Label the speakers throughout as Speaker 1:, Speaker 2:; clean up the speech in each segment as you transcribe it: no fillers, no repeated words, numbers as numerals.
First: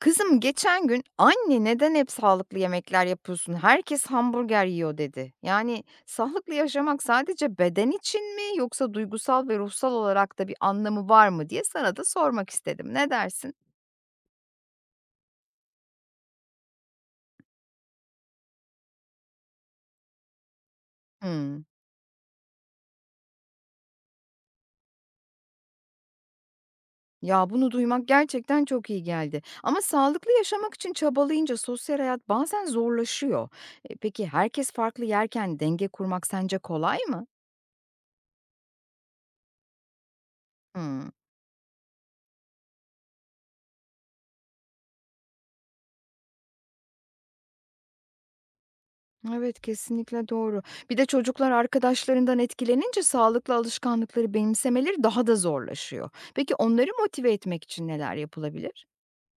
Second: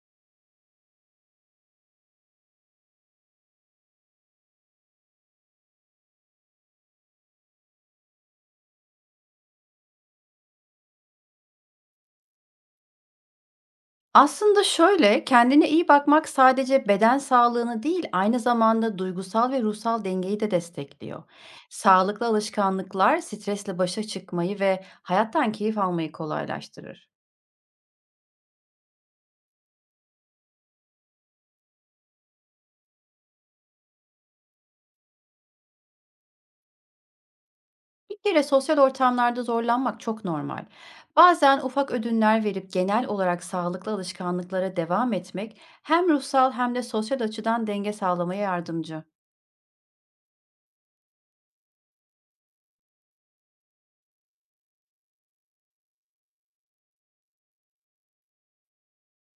Speaker 1: Kızım geçen gün "Anne, neden hep sağlıklı yemekler yapıyorsun? Herkes hamburger yiyor." dedi. Yani sağlıklı yaşamak sadece beden için mi yoksa duygusal ve ruhsal olarak da bir anlamı var mı diye sana da sormak istedim. Ne dersin?
Speaker 2: Aslında şöyle, kendine iyi bakmak sadece beden sağlığını değil, aynı zamanda duygusal ve ruhsal dengeyi de destekliyor.
Speaker 1: Hımm.
Speaker 2: Sağlıklı alışkanlıklar stresle başa çıkmayı ve hayattan keyif almayı kolaylaştırır.
Speaker 1: Ya, bunu duymak gerçekten çok iyi geldi ama sağlıklı yaşamak için çabalayınca sosyal hayat bazen zorlaşıyor. E, peki herkes farklı yerken denge kurmak sence kolay mı?
Speaker 2: Bir kere sosyal ortamlarda zorlanmak çok normal.
Speaker 1: Hıı.
Speaker 2: Bazen ufak ödünler verip genel olarak sağlıklı alışkanlıklara devam etmek hem ruhsal hem de sosyal açıdan denge sağlamaya yardımcı.
Speaker 1: Evet, kesinlikle doğru. Bir de çocuklar arkadaşlarından etkilenince sağlıklı alışkanlıkları benimsemeleri daha da zorlaşıyor. Peki onları motive etmek için neler yapılabilir?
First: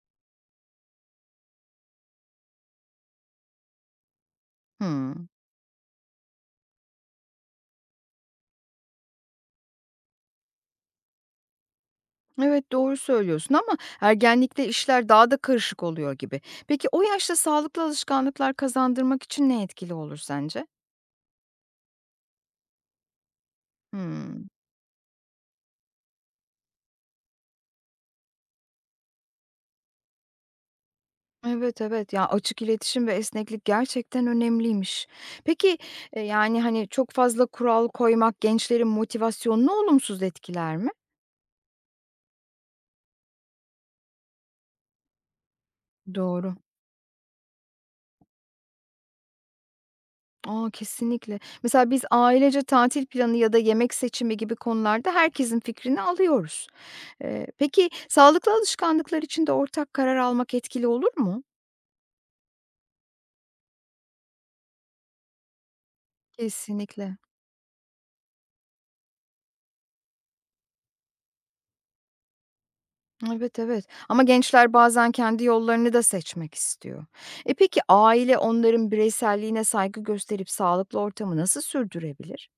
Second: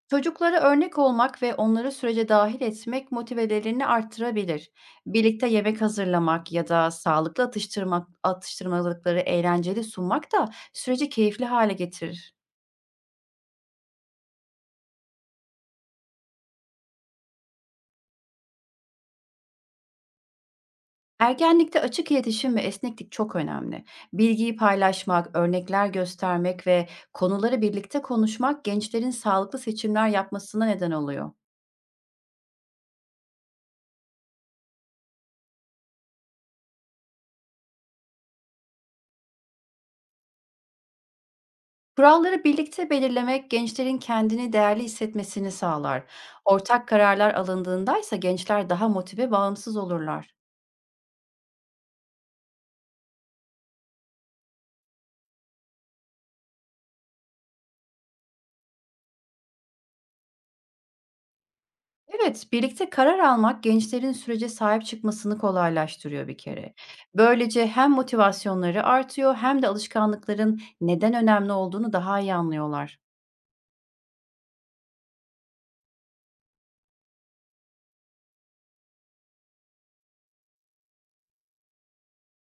Speaker 2: Çocuklara örnek olmak ve onları sürece dahil etmek motivelerini arttırabilir.
Speaker 1: Hmm.
Speaker 2: Birlikte yemek hazırlamak ya da sağlıklı atıştırmalıkları eğlenceli sunmak da süreci keyifli hale getirir.
Speaker 1: Evet doğru söylüyorsun ama ergenlikte işler daha da karışık oluyor gibi. Peki o yaşta sağlıklı alışkanlıklar kazandırmak için ne etkili olur sence?
Speaker 2: Ergenlikte açık iletişim ve esneklik çok önemli.
Speaker 1: Hmm.
Speaker 2: Bilgiyi paylaşmak, örnekler göstermek ve konuları birlikte konuşmak gençlerin sağlıklı seçimler yapmasına neden oluyor.
Speaker 1: Evet evet ya açık iletişim ve esneklik gerçekten önemliymiş. Peki yani hani çok fazla kural koymak gençlerin motivasyonunu olumsuz etkiler mi?
Speaker 2: Kuralları birlikte belirlemek gençlerin kendini değerli hissetmesini sağlar.
Speaker 1: Doğru.
Speaker 2: Ortak kararlar alındığında ise gençler daha motive, bağımsız olurlar.
Speaker 1: A, kesinlikle. Mesela biz ailece tatil planı ya da yemek seçimi gibi konularda herkesin fikrini alıyoruz. Peki sağlıklı alışkanlıklar için de ortak karar almak etkili olur mu?
Speaker 2: Evet, birlikte karar almak gençlerin sürece sahip çıkmasını kolaylaştırıyor bir kere.
Speaker 1: Kesinlikle.
Speaker 2: Böylece hem motivasyonları artıyor hem de alışkanlıkların neden önemli olduğunu daha iyi anlıyorlar.
Speaker 1: Evet, evet. Ama gençler bazen kendi yollarını da seçmek istiyor. E peki aile onların bireyselliğine saygı gösterip sağlıklı ortamı nasıl sürdürebilir?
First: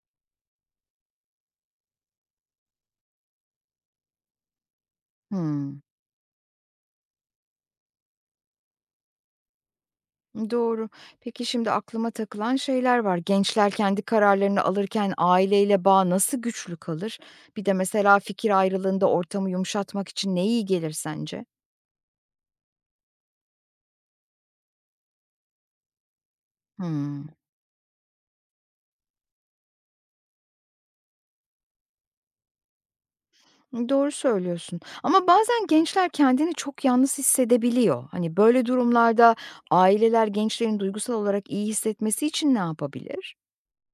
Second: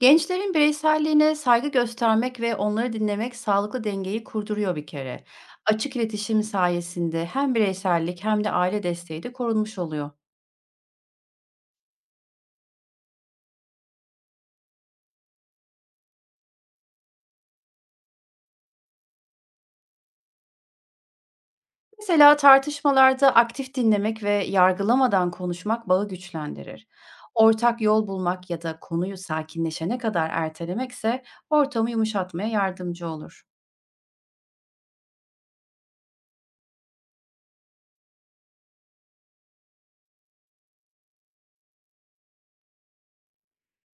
Speaker 2: Gençlerin bireyselliğine saygı göstermek ve onları dinlemek sağlıklı dengeyi kurduruyor bir kere,
Speaker 1: Hmm.
Speaker 2: açık iletişim sayesinde hem bireysellik hem de aile desteği de korunmuş oluyor.
Speaker 1: Doğru. Peki şimdi aklıma takılan şeyler var. Gençler kendi kararlarını alırken aileyle bağ nasıl güçlü kalır? Bir de mesela fikir ayrılığında ortamı yumuşatmak için ne iyi gelir sence?
Speaker 2: Mesela tartışmalarda aktif dinlemek ve yargılamadan konuşmak bağı güçlendirir.
Speaker 1: Hmm.
Speaker 2: Ortak yol bulmak ya da konuyu sakinleşene kadar ertelemekse ortamı yumuşatmaya yardımcı olur.
Speaker 1: Doğru söylüyorsun. Ama bazen gençler kendini çok yalnız hissedebiliyor. Hani böyle durumlarda aileler gençlerin duygusal olarak iyi hissetmesi için ne yapabilir?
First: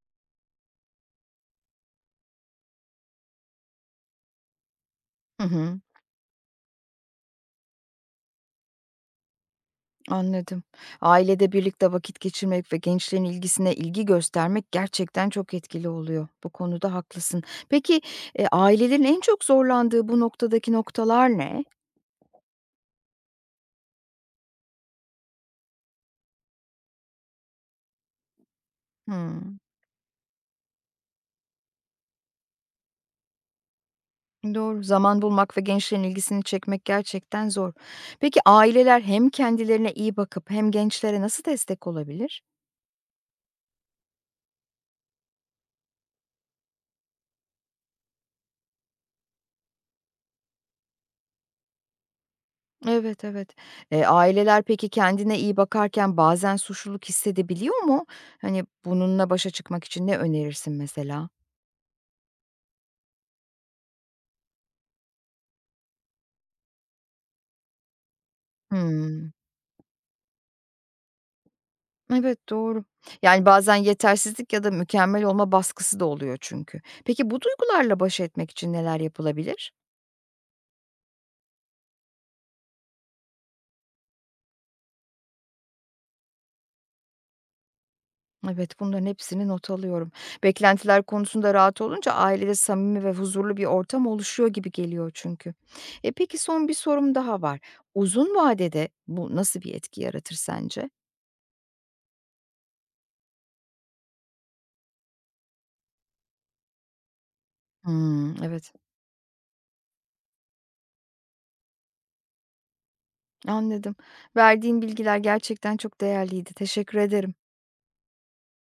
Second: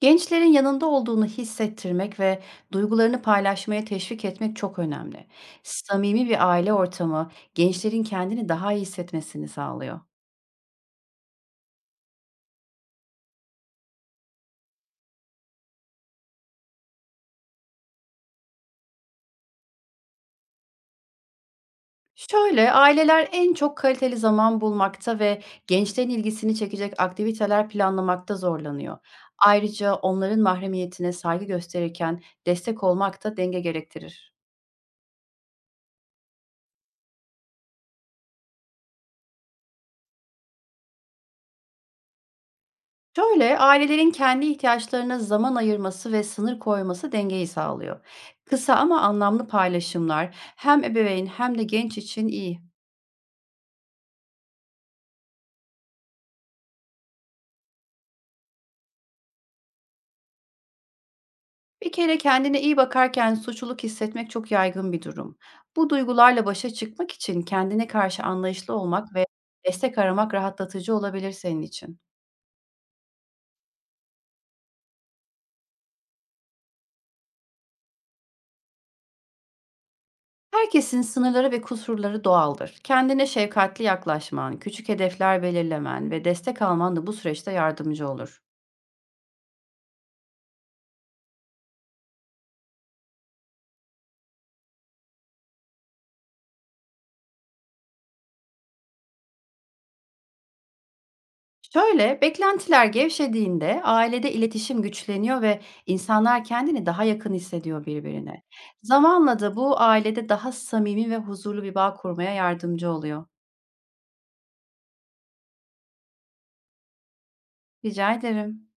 Speaker 2: Gençlerin yanında olduğunu hissettirmek ve duygularını paylaşmaya teşvik etmek çok önemli.
Speaker 1: Hı hı.
Speaker 2: Samimi bir aile ortamı gençlerin kendini daha iyi hissetmesini sağlıyor.
Speaker 1: Anladım. Ailede birlikte vakit geçirmek ve gençlerin ilgisine ilgi göstermek gerçekten çok etkili oluyor. Bu konuda haklısın. Peki, ailelerin en çok zorlandığı bu noktadaki noktalar ne?
Speaker 2: Şöyle, aileler en çok kaliteli zaman bulmakta ve gençlerin ilgisini çekecek aktiviteler planlamakta zorlanıyor.
Speaker 1: Hımm.
Speaker 2: Ayrıca onların mahremiyetine saygı gösterirken destek olmak da denge gerektirir.
Speaker 1: Doğru, zaman bulmak ve gençlerin ilgisini çekmek gerçekten zor. Peki aileler hem kendilerine iyi bakıp hem gençlere nasıl destek olabilir?
Speaker 2: Şöyle, ailelerin kendi ihtiyaçlarına zaman ayırması ve sınır koyması dengeyi sağlıyor. Kısa ama anlamlı paylaşımlar hem ebeveyn hem de genç için iyi.
Speaker 1: Evet, evet. Aileler peki kendine iyi bakarken bazen suçluluk hissedebiliyor mu? Hani, bununla başa çıkmak için ne önerirsin mesela?
Speaker 2: Bir kere kendine iyi bakarken suçluluk hissetmek çok yaygın bir durum. Bu duygularla başa çıkmak için kendine karşı anlayışlı olmak ve
Speaker 1: Hımm.
Speaker 2: destek aramak rahatlatıcı olabilir senin için.
Speaker 1: Evet, doğru. Yani, bazen yetersizlik ya da mükemmel olma baskısı da oluyor çünkü. Peki bu duygularla baş etmek için neler yapılabilir?
Speaker 2: Herkesin sınırları ve kusurları doğaldır. Kendine şefkatli yaklaşman, küçük hedefler belirlemen ve destek alman da bu süreçte yardımcı olur.
Speaker 1: Evet, bunların hepsini not alıyorum. Beklentiler konusunda rahat olunca ailede samimi ve huzurlu bir ortam oluşuyor gibi geliyor çünkü. E, peki son bir sorum daha var. Uzun vadede bu nasıl bir etki yaratır sence?
Speaker 2: Şöyle, beklentiler gevşediğinde ailede iletişim güçleniyor ve insanlar kendini daha yakın hissediyor
Speaker 1: Hımm,
Speaker 2: birbirine.
Speaker 1: evet,
Speaker 2: Zamanla da bu ailede daha samimi ve huzurlu bir bağ kurmaya yardımcı oluyor.
Speaker 1: anladım. Verdiğin bilgiler gerçekten çok değerliydi. Teşekkür ederim.
Speaker 2: Rica ederim.